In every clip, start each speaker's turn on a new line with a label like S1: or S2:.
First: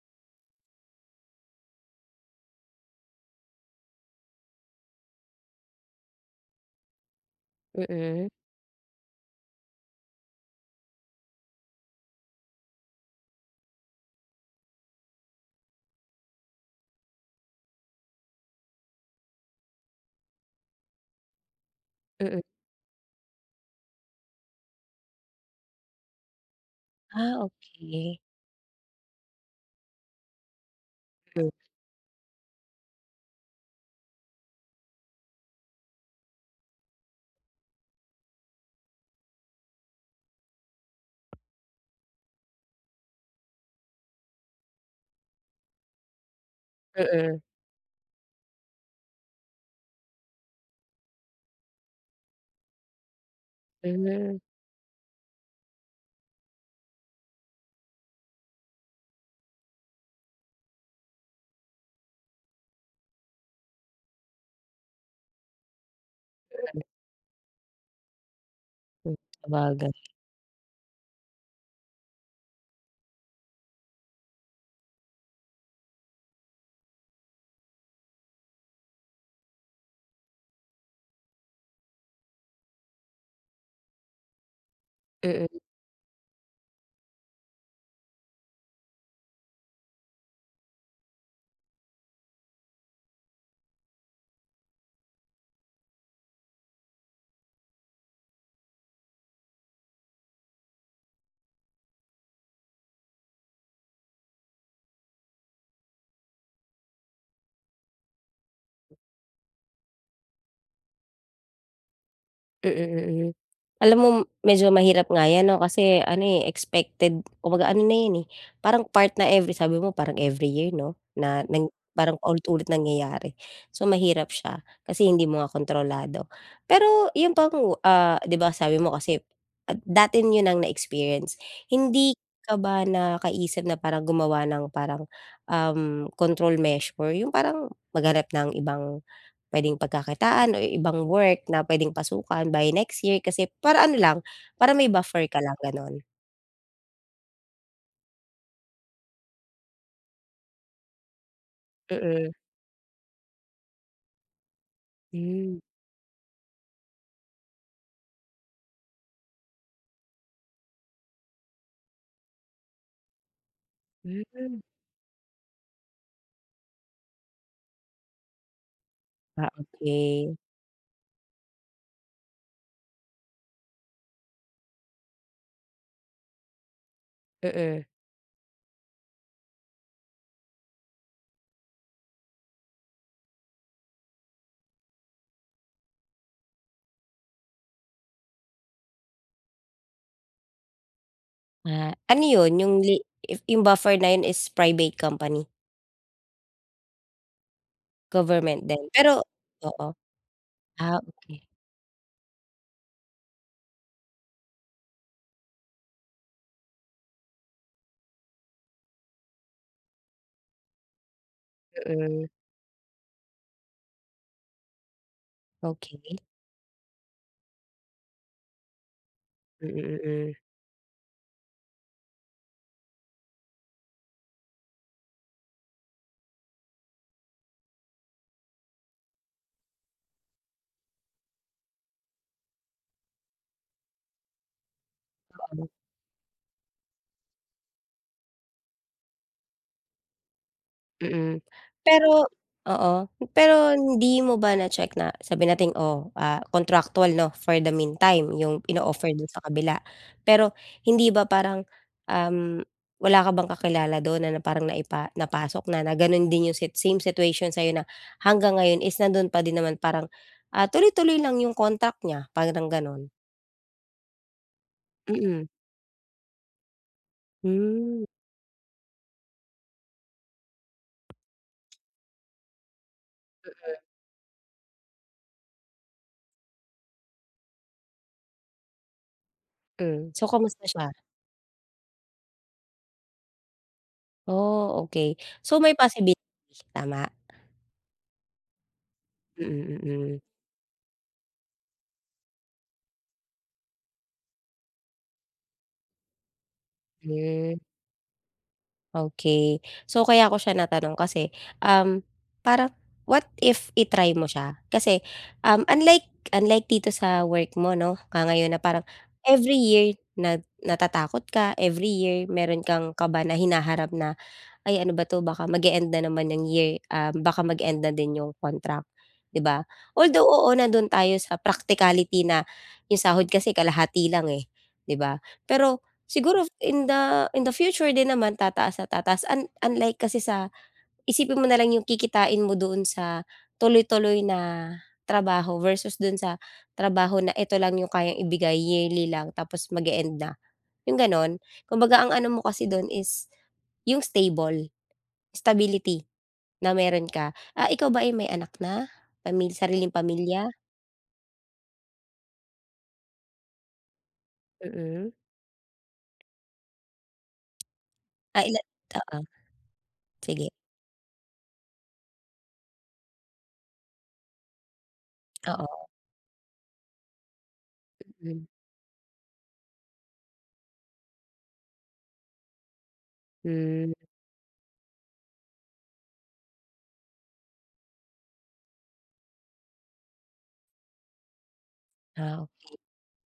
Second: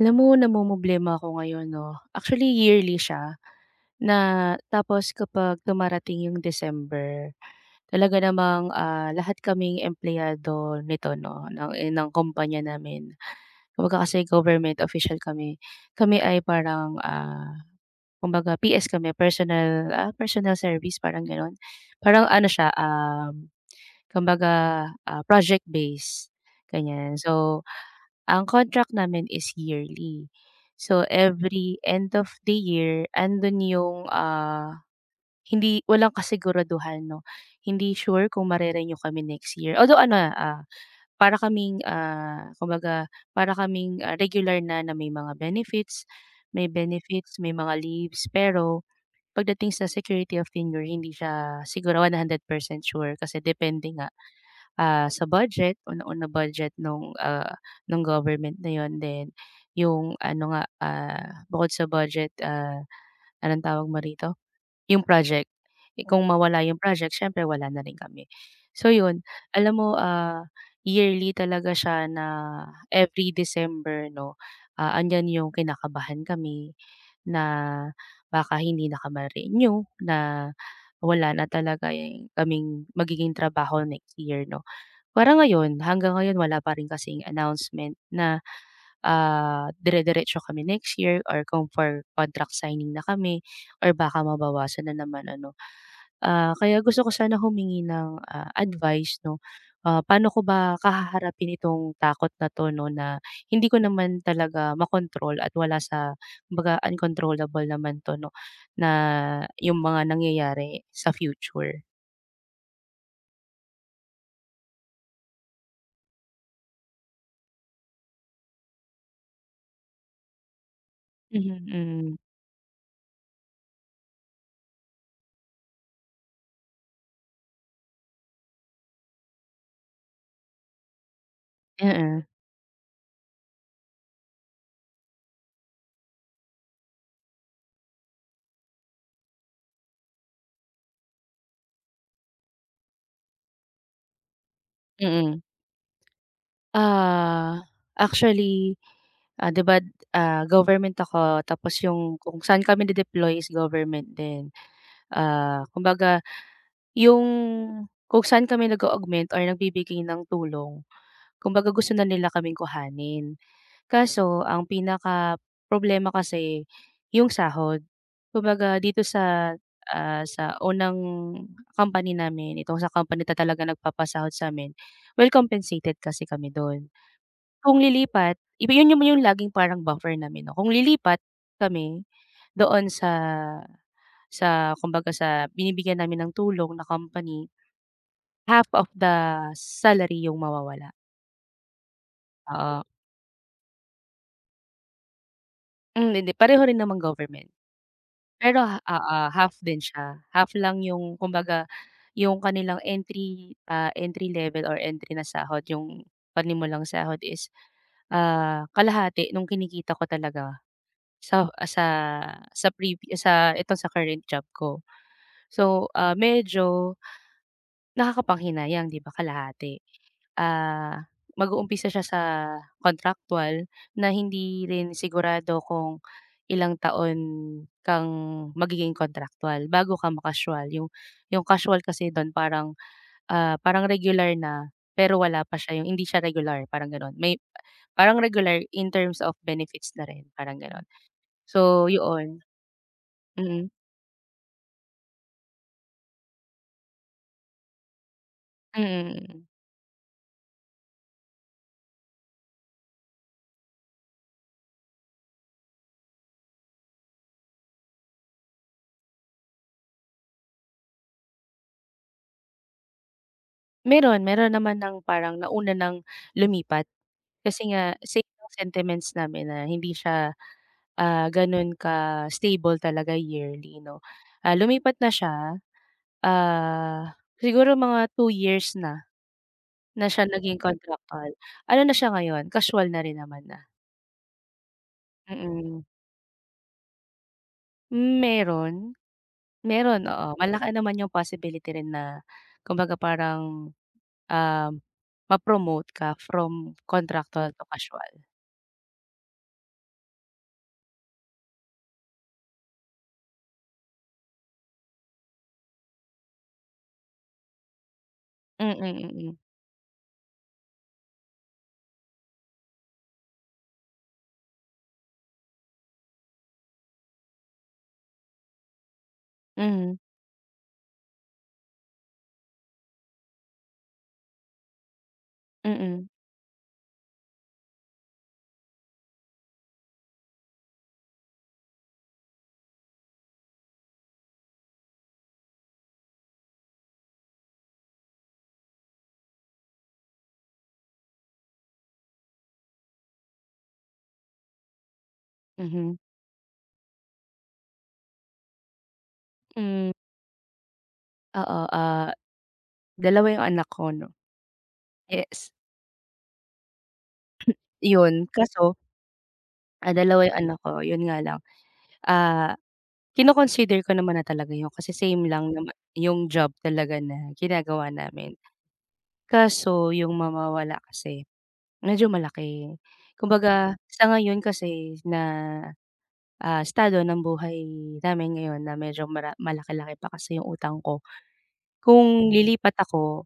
S1: Alam mo namomroblema ako ngayon 'no. Actually yearly siya na tapos kapag dumarating yung December, talaga
S2: Mm,
S1: namang, lahat kaming empleyado nito 'no ng kumpanya namin. Kumbaga kasi government official kami. Kami ay parang, kumbaga PS kami, personal, personal service parang gano'n. Parang
S2: mm.
S1: ano siya, kumbaga, project based, ganyan.
S2: Ah,
S1: So
S2: okey.
S1: ang contract namin is yearly. So,
S2: Mm,
S1: every end of the year andun yung, hindi walang kasiguraduhan 'no. Hindi sure kung mare-renew kami next year. Although ano, para kaming, kumbaga para kaming, regular na may mga benefits,
S2: mm,
S1: may mga leaves, pero pagdating sa security of tenure hindi siya siguro 100% sure kasi depende nga
S2: hmm.
S1: sa budget, unang-una budget nung government na yon. Then yung ano nga, bukod sa budget, anong tawag mo rito? Yung project. Eh, kung mawala yung project siyempre wala na rin kami. So yun, alam
S2: Sabagay.
S1: mo, yearly talaga siya na every December 'no, andiyan yung kinakabahan kami na baka hindi na ka renew na wala na talaga yung kaming magiging trabaho next year 'no. Parang ngayon, hanggang ngayon wala pa rin kasing announcement na, dire-diretso kami next year or kung for contract signing na kami or baka mabawasan na naman ano. Kaya gusto ko sana humingi ng, advice 'no, paano ko ba hahaharapin itong takot na 'to 'no, na hindi ko naman talaga makontrol at wala sa mga uncontrollable naman 'to 'no, na yung mga nangyayari sa future.
S2: Mm, mm. Alam mo medyo mahirap nga 'yan 'no, kasi ano, eh, expected kumbaga ano na 'yan, eh, parang part na every sabi mo parang every year 'no, na
S1: Mhm,
S2: nang
S1: mm.
S2: parang paulit-ulit nangyayari. So, mahirap siya kasi hindi mo nga kontrolado. Pero 'yun bang, ah, 'di ba sabi mo kasi at dati niyo nang na-experience, hindi ka ba nakaisip na parang gumawa ng parang, control measure, yung parang maghanap ng ibang puwedeng pagkakitaan o ibang work na puwedeng pasukan by next year kasi para ano lang, para may buffer
S1: Mm.
S2: ka lang gano'n.
S1: Ah, actually, 'di ba, government ako tapos yung
S2: Mm.
S1: kung saan kami nade-deploy is government din.
S2: Hmm,
S1: Kumbaga yung kung saan kami nag-o-augment or nagbibigay ng tulong, kumbaga gusto na nila kaming kuhanin. Kaso
S2: hmm.
S1: ang pinaka problema kasi yung sahod. Kumbaga dito
S2: Ah,
S1: sa, ah,
S2: okey.
S1: sa unang company namin, itong sa company na talagang nagpapasahod sa'min, well compensated kasi kami dun. Kung
S2: Mm.
S1: lilipat, iba yun yung laging parang buffer namin 'no, kung lilipat kami doon sa kumbaga sa binibigyan namin ng tulong na company, half of the salary yung mawawala,
S2: Ah, ano 'yun yung
S1: oo.
S2: if yung buffer na 'yun is private company,
S1: Hmm, hindi pareho rin naman government, pero
S2: government
S1: ha
S2: din?
S1: oo,
S2: Pero
S1: half din
S2: oo.
S1: siya, half lang
S2: Ah,
S1: yung
S2: okey.
S1: kumbaga yung kanilang entry, entry level or entry na sahod yung, panimulang sahod is, kalahati nung kinikita ko talaga. Sa ah,
S2: Mm.
S1: sa previ sa ito sa current job ko. So,
S2: Okey.
S1: medyo nakakapanghinayang 'di ba kalahati.
S2: Mm,
S1: Ah, mag-uumpisa siya sa contractual na hindi rin sigurado kung ilang taon kang magiging contractual bago ka ma-casual. Yung casual kasi don parang, parang regular na pero wala pa
S2: mm.
S1: siya yung hindi siya regular parang ganon. May parang regular in terms of benefits na rin parang ganon.
S2: Mm.
S1: So,
S2: Pero
S1: yun,
S2: oo,
S1: mm.
S2: pero hindi mo ba na-check na sabihin natin, oh, contractual 'no, for the meantime yung ino-offer dun sa
S1: Mm.
S2: kabila. Pero hindi ba parang, um, wala ka bang kakilala dun na na parang napasok na, na ganun din yung same situation sa'yo na hanggang ngayon is nandun pa din naman parang, tuloy-tuloy lang yung contract niya, parang ganun?
S1: Meron, meron naman ng parang
S2: Mm.
S1: nauna ng lumipat. Kasi nga
S2: Hmm,
S1: same ang sentiments namin na hindi siya, gano'n ka-stable talaga yearly 'no. Lumipat na siya, ah, siguro mga 2 years na, na
S2: mm.
S1: siya
S2: So,
S1: naging
S2: kamusta siya?
S1: contractual. Ano na siya ngayon, casual na rin naman na,
S2: Oh, okey. So, may
S1: mm.
S2: possibility, tama?
S1: Meron,
S2: Mm,
S1: meron,
S2: mm.
S1: oo. Malaki naman yung possibility rin na kumbaga parang, um, ma-promote ka from contractual
S2: Hmm,
S1: to casual.
S2: okey. So, kaya ko siya natanong kasi, um, parang what if i-try mo siya? Kasi, unlike unlike dito sa work mo 'no, ngayon na
S1: Mm,
S2: parang
S1: mm.
S2: every year na natatakot ka, every year meron kang kaba na hinaharap na ay ano ba 'to baka mag-e-end na naman ng year, baka mag-end na din yung contract, 'di ba?
S1: Mm,
S2: Although, oo nandun tayo sa practicality na yung sahod kasi kalahati lang, eh, 'di ba?
S1: mm,
S2: Pero
S1: mm,
S2: siguro in the future din naman tataas at tataas unlike kasi sa isipin mo na lang yung kikitain mo doon sa tuloy-tuloy na trabaho versus dun sa trabaho na ito lang yung kayang ibigay yearly lang tapos mag-e-end na, yung gano'n. Kumbaga ang ano mo kasi dun is yung stable.
S1: mhm.
S2: Stability na meron ka. Ah, ikaw ba ay may anak na?
S1: Hmm,
S2: Sariling pamilya?
S1: oo, dalawa yung anak ko 'no,
S2: Mm.
S1: yes, yun
S2: Ah, ila
S1: kaso,
S2: Oo,
S1: dalawa yung
S2: sige.
S1: anak ko, yun nga lang, ah, kino-consider ko naman na talaga yun kasi same lang naman
S2: Oo,
S1: yung job talaga na ginagawa namin.
S2: mm.
S1: Kaso yung mamawala kasi medyo malaki. Kumbaga
S2: Hmm,
S1: sa ngayon kasi na, estado ng buhay namin ngayon na medyo malaki-laki pa kasi yung utang ko, kung
S2: ah,
S1: lilipat ako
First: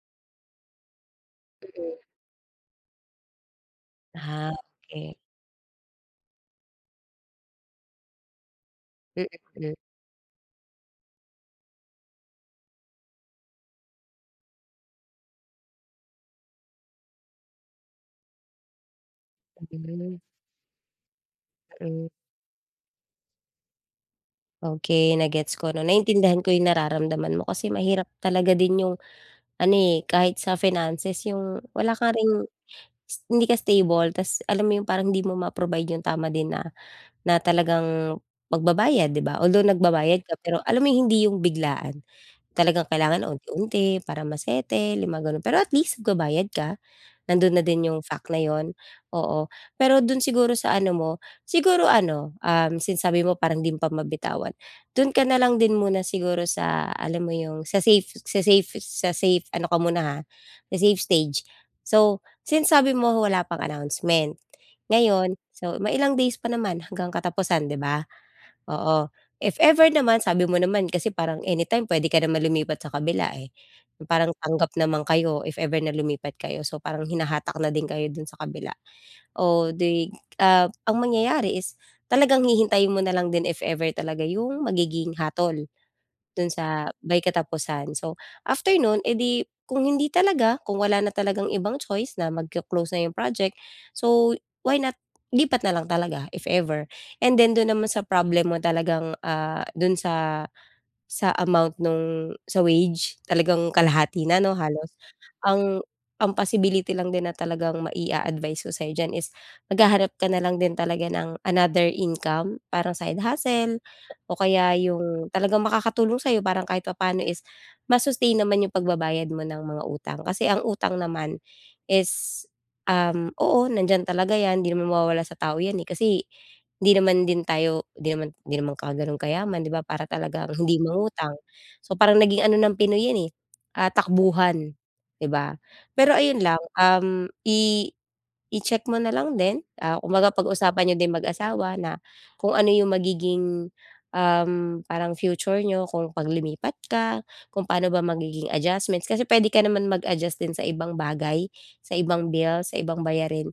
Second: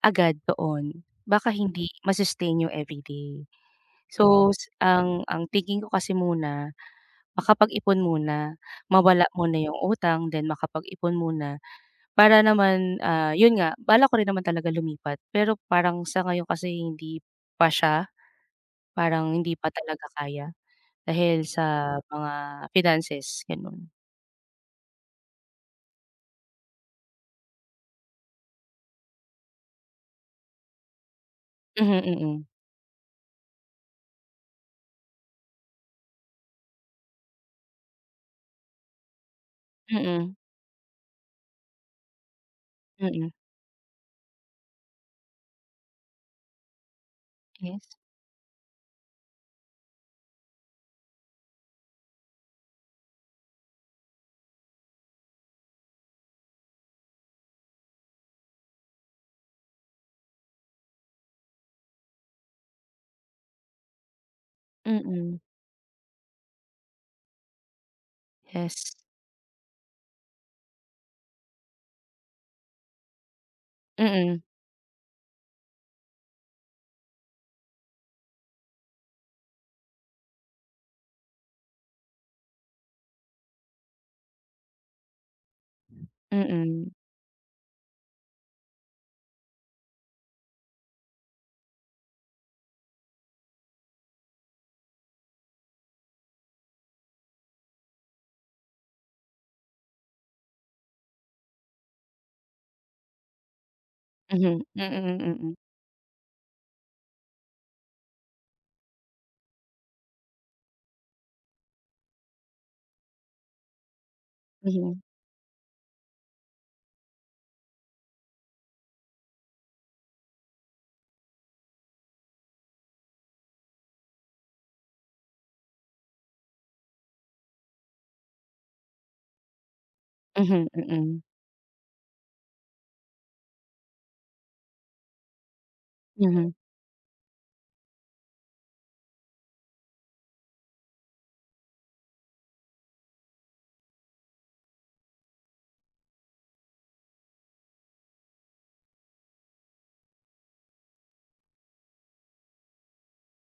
S1: agad doon, baka hindi
S2: mm.
S1: ma-sustain yung everyday.
S2: Ah,
S1: So, s-
S2: okey.
S1: ang ang thinking ko kasi muna makapag-ipon muna, mawala
S2: Mm,
S1: muna yung utang, then makapag-ipon muna para naman, yun nga balak ko rin naman talaga lumipat, pero parang sa ngayon kasi hindi pa siya, parang hindi pa talaga
S2: mm,
S1: kaya dahil sa
S2: mm.
S1: mga finances ganun.
S2: Okey, na-gets ko 'no, naintindihan ko yung nararamdaman mo kasi mahirap talaga din yung ano, eh, kahit sa finances yung wala
S1: Mhm,
S2: ka ring
S1: mm.
S2: hindi ka stable ta's alam mo yung parang hindi mo ma-provide yung tama din na na talagang magbabayad, 'di ba? Although nagbabayad
S1: Mm,
S2: ka pero alam mo yung hindi yung biglaan. Talagang kailangan
S1: mm.
S2: unti-unti para masete lima yung. Pero at least nagbabayad ka, nando'n na din
S1: Yes.
S2: yung fact na 'yun, oo. Pero dun siguro sa ano mo, siguro ano, since sabi mo parang 'di mo pa mabitawan, do'n ka na lang din muna siguro sa alam mo yung sa safe sa safe ano ka muna ha, sa safe stage. So, since sabi mo wala pang announcement ngayon,
S1: Mm,
S2: so mailang days pa naman hanggang katapusan, 'di ba?
S1: yes.
S2: Oo. If ever naman, sabi mo naman kasi parang anytime puwede ka naman lumipat sa kabila, eh. Parang
S1: Mm,
S2: tanggap naman kayo if ever na lumipat kayo, so parang hinahatak na din kayo dun sa kabila. O di, ang mangyayari is talagang hihintayin mo na lang din if ever talaga yung magiging hatol. Dun sa
S1: mm.
S2: may katapusan. So, after nun, eh kung hindi talaga, kung wala na talagang ibang choice na mag close na yung project, so why not lipat na lang talaga if ever. And then dun naman sa problem mo talagang, dun sa amount nung sa wage talagang kalahati na 'no
S1: Mhm, mm,
S2: halos.
S1: mm, mm.
S2: Ang ang possibility lang din na talagang maia-advice ko sa'yo diyan is maghahanap ka na lang din talaga ng another income, parang side hustle o kaya
S1: Mhm.
S2: yung talagang makakatulong sa'yo parang kahit papaano is ma-sustain naman yung pagbabayad mo ng mga utang. Kasi ang utang naman is, oo nandiyan talaga 'yan, 'di naman mawawala sa tao 'yan, eh, kasi hindi naman din tayo hindi naman ka gano'n kayaman 'di ba para talagang
S1: Mhm,
S2: hindi
S1: mm.
S2: mangutang. So parang naging ano ng Pinoy 'yan, eh, takbuhan, 'di ba? Pero ayun
S1: Mhm,
S2: lang, um, i i-check mo na lang din, kumbaga pag-usapan niyo din mag-asawa na kung ano yung magiging, parang future niyo kung 'pag lumipat ka, kung paano ba magiging adjustments. Kasi puwede ka naman mag-adjust din sa ibang bagay, sa ibang bill, sa ibang bayarin.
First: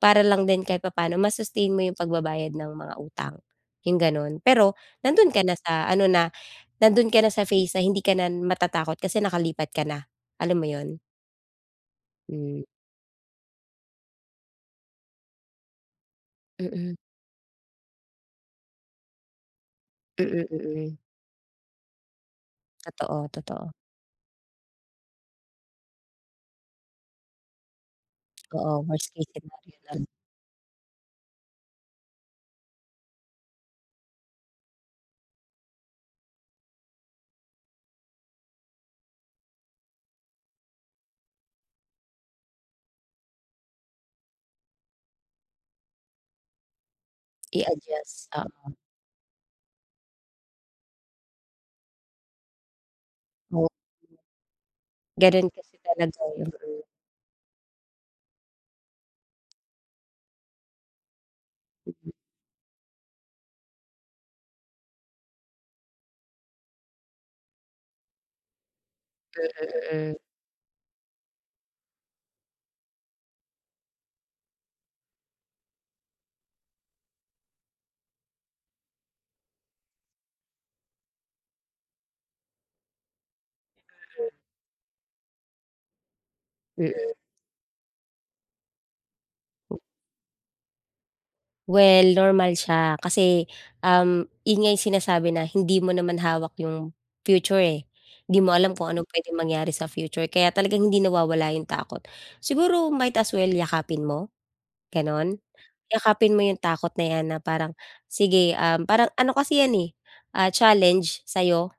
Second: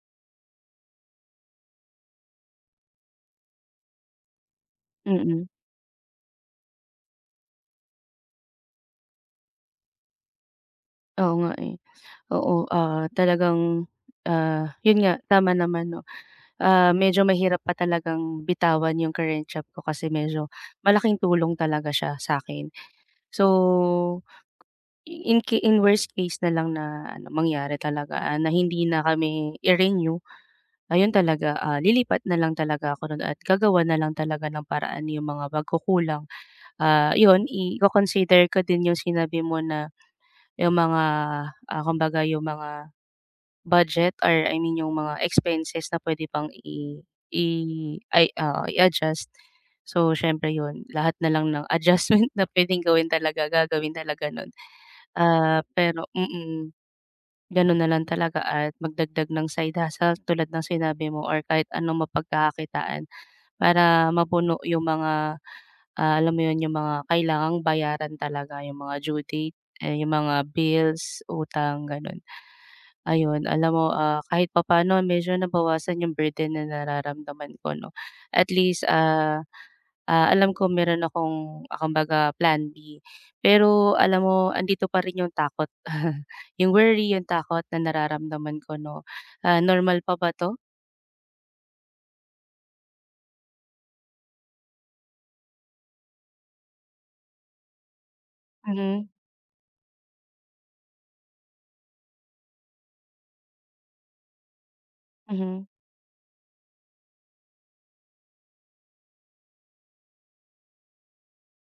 S2: Para lang din kahit papaano ma-sustain mo yung pagbabayad ng mga utang, yung gano'n. Pero nandun ka
S1: mm.
S2: na sa ano na, nandun ka na sa phase na hindi ka na matatakot kasi nakalipat ka na, alam mo yun?
S1: Oo nga, eh.
S2: Hmm,
S1: Oo, talagang, yun nga tama naman 'no.
S2: mm.
S1: Medyo mahirap pa talagang bitawan yung current job ko kasi
S2: Mm,
S1: medyo
S2: mm.
S1: malaking tulong talaga siya sa'kin.
S2: Totoo,
S1: So,
S2: totoo.
S1: in worst case na lang na ano, mangyari talaga, na
S2: Oo,
S1: hindi na
S2: worst case
S1: kami
S2: scenario na
S1: i-renew, ayun talaga, lilipat na lang talaga ako nun at gagawan na lang talaga ng paraan yung mga pagkukulang. Yun iko-consider ko din yung sinabi mo na. Yung mga, kumbaga yung mga budget or I mean yung mga expenses na pwede pang i
S2: i-adjust,
S1: ay, oo, i-adjust. So, siyempre yun lahat na lang ng adjustment na puwedeng gawin talaga
S2: oo.
S1: gagawin talaga nun.
S2: Ganon
S1: Ah,
S2: kasi
S1: pero
S2: talaga yun.
S1: mm, ganun na lang talaga at magdagdag ng side hustle tulad ng sinabi mo or kahit anong mapagkakakitaan. Para mapuno yung mga, alam mo yun, yung mga kailangang bayaran talaga, yung mga due date, eh, yung
S2: Mm,
S1: mga bills, utang, gano'n. Ayun, alam mo, kahit papaano medyo nabawasan yung burden na nararamdaman ko 'no. At least, alam ko meron akong, kumbaga plan B. Pero alam mo, andito pa rin yung takot, yung
S2: mm.
S1: worry, yung takot na nararamdaman ko 'no. Normal pa ba 'to?
S2: Well, normal siya kasi, yun nga yung sinasabi na hindi mo naman hawak yung future, eh. Hindi mo alam kung anong
S1: Mhm,
S2: pwede mangyari sa future kaya talagang hindi nawawala yung takot. Siguro might as well yakapin mo, gano'n.
S1: mhm,
S2: Yakapin mo yung takot na 'yan na parang, sige, parang ano kasi 'yan, eh, challenge sa'yo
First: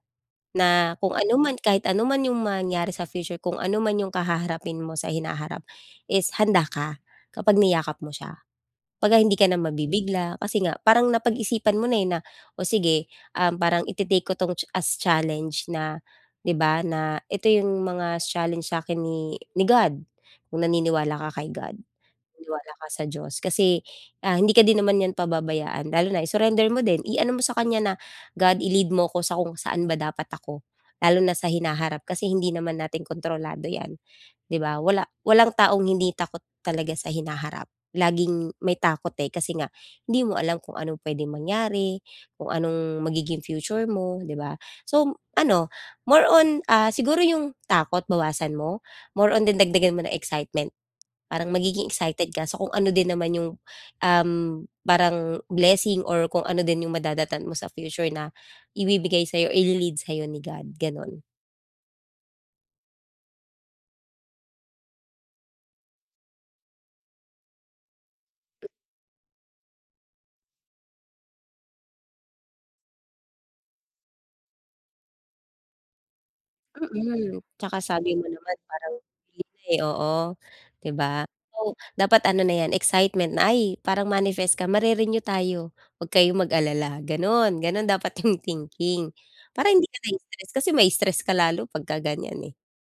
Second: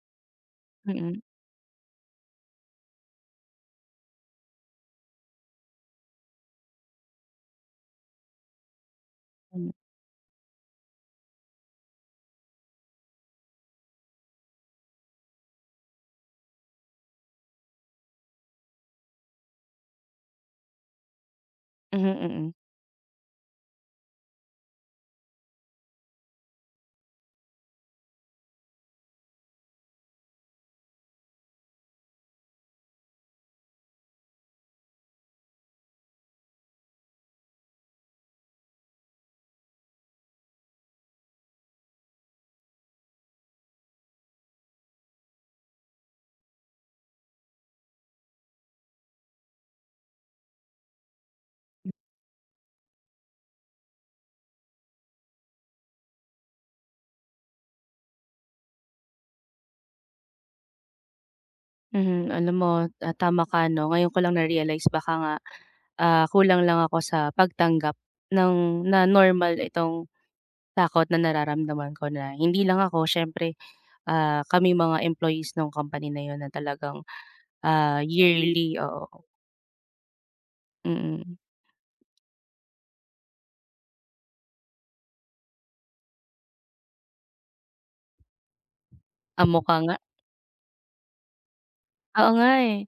S2: na kung
S1: mm,
S2: ano man kahit ano man yung mangyari sa future, kung ano man yung kahaharapin mo sa hinaharap is handa ka kapag niyakap mo siya. Kumbaga hindi ka na
S1: hmm,
S2: mabibigla kasi nga parang napag-isipan mo na, eh, na, "O sige, parang ite-take ko 'tong as challenge na," 'di ba, na ito yung mga challenge sa akin ni God, kung naniniwala ka kay God,
S1: mhm, mm.
S2: naniniwala ka sa Diyos. Kasi, hindi ka din naman niyan pababayaan lalo na surrender mo din, i-ano mo sa kanya na, "God, i-lead mo ko sa kung saan ba dapat ako." Lalo na sa hinaharap kasi hindi naman natin kontrolado 'yan. 'Di ba, walang taong hindi takot talaga sa hinaharap. Laging may takot, eh, kasi nga hindi mo alam kung anong puwedeng mangyari, kung anong magiging future mo, 'di ba? So, ano, more on, siguro yung takot bawasan mo, more on din dagdagan mo ng excitement. Parang magiging excited ka, so kung ano din naman yung, um, parang blessing or kung ano din yung madadatnan mo sa future na ibibigay sa'yo, ile-lead sa'yo ni God, gano'n.
S1: Mhm, alam mo, tama ka 'no, ngayon ko lang na-realize baka nga, kulang lang ako sa pagtanggap ng na normal itong takot na nararamdaman ko na hindi lang ako siyempre, kami mga employees ng company na yun na talagang,
S2: Mm, tsaka sabi mo naman
S1: yearly
S2: parang
S1: o
S2: bili na, eh, oo, 'di ba?
S1: mm.
S2: So, dapat ano na 'yan excitement na, "Ay parang manifest ka, mare-renew tayo, 'wag kayong mag-alala." Gano'n, gano'n dapat yung thinking.
S1: Amo
S2: Para
S1: ka
S2: hindi
S1: nga.
S2: ka na-stress kasi mai-stress ka lalo pagka
S1: Oo
S2: ganiyan,
S1: nga,
S2: eh.
S1: eh.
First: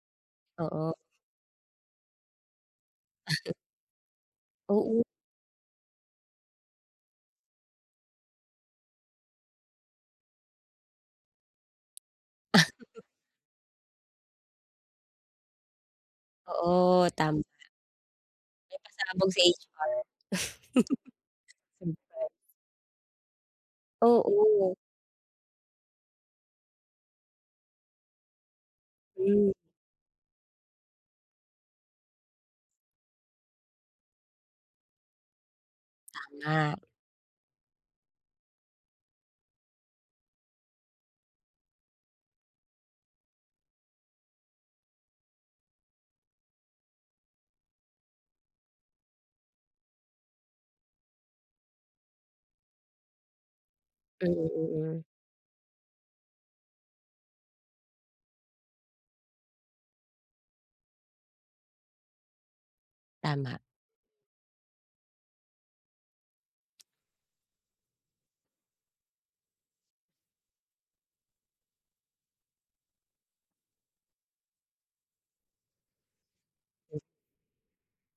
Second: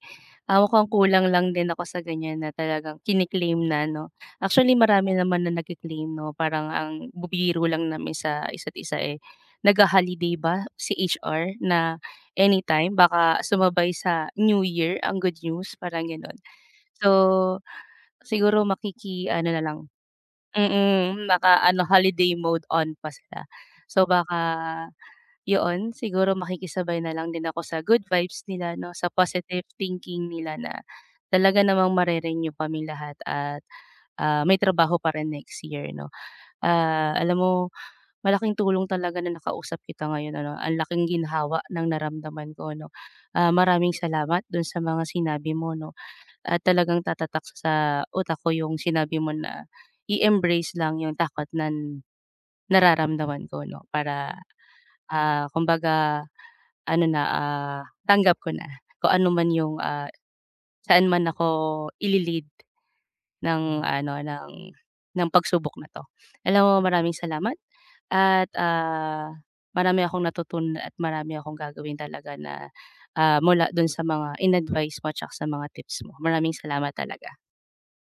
S1: Mukhang
S2: Oo,
S1: kulang lang din ako sa ganyan na talagang kine na 'no. Actually,
S2: oo,
S1: marami naman na nagke 'no, parang ang bubiro lang namin sa isa't isa, eh, nagha-holiday ba si HR na anytime baka sumabay sa New Year ang good news, parang gano'n.
S2: oo,
S1: So,
S2: tama.
S1: siguro
S2: May pasabog sa
S1: makiki-ano na lang
S2: HR.
S1: Mm, Naka ano
S2: Siyempre.
S1: holiday mode on pa sila. So baka,
S2: Oo,
S1: yun siguro makikisabay na lang din ako sa good vibes nila 'no, sa
S2: hmm,
S1: positive thinking nila na talaga namang mare-renew kaming lahat at, may trabaho pa rin next year 'no.
S2: tama.
S1: Alam mo malaking tulong talaga na nakausap kita ngayon ano, ang laking ginhawa ng naramdaman ko 'no. Maraming salamat dun sa mga sinabi mo 'no talagang tatatak sa utak ko yung sinabi mo na i-embrace lang yung takot na nararamdaman ko 'no,
S2: Mm,
S1: para,
S2: mm, mm.
S1: kumbaga ano na, tanggap ko na kung ano man yung, saan man ako ile
S2: Tama.
S1: ng ano, ng pagsubok na 'to. Alam mo maraming salamat at, marami akong natutunan at marami akong gagawin talaga na, mula dun sa mga in-advice mo at saka sa mga tips mo. Maraming salamat talaga.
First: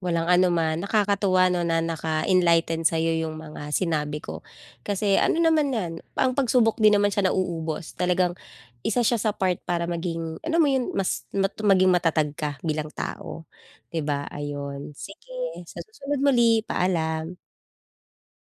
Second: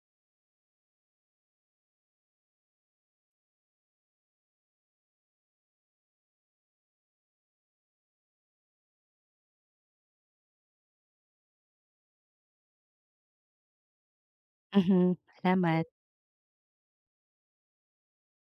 S2: Walang anuman. Nakakatuwa 'no na naka-enlighten sa'yo yung mga sinabi ko. Kasi ano naman 'yan, ang pagsubok din naman siya nauubos. Talagang isa siya sa part para maging ano mo yun, mas maging matatag ka bilang tao, 'di ba? Ayun,
S1: Mhm,
S2: sige sa
S1: salamat.
S2: susunod muli, paalam.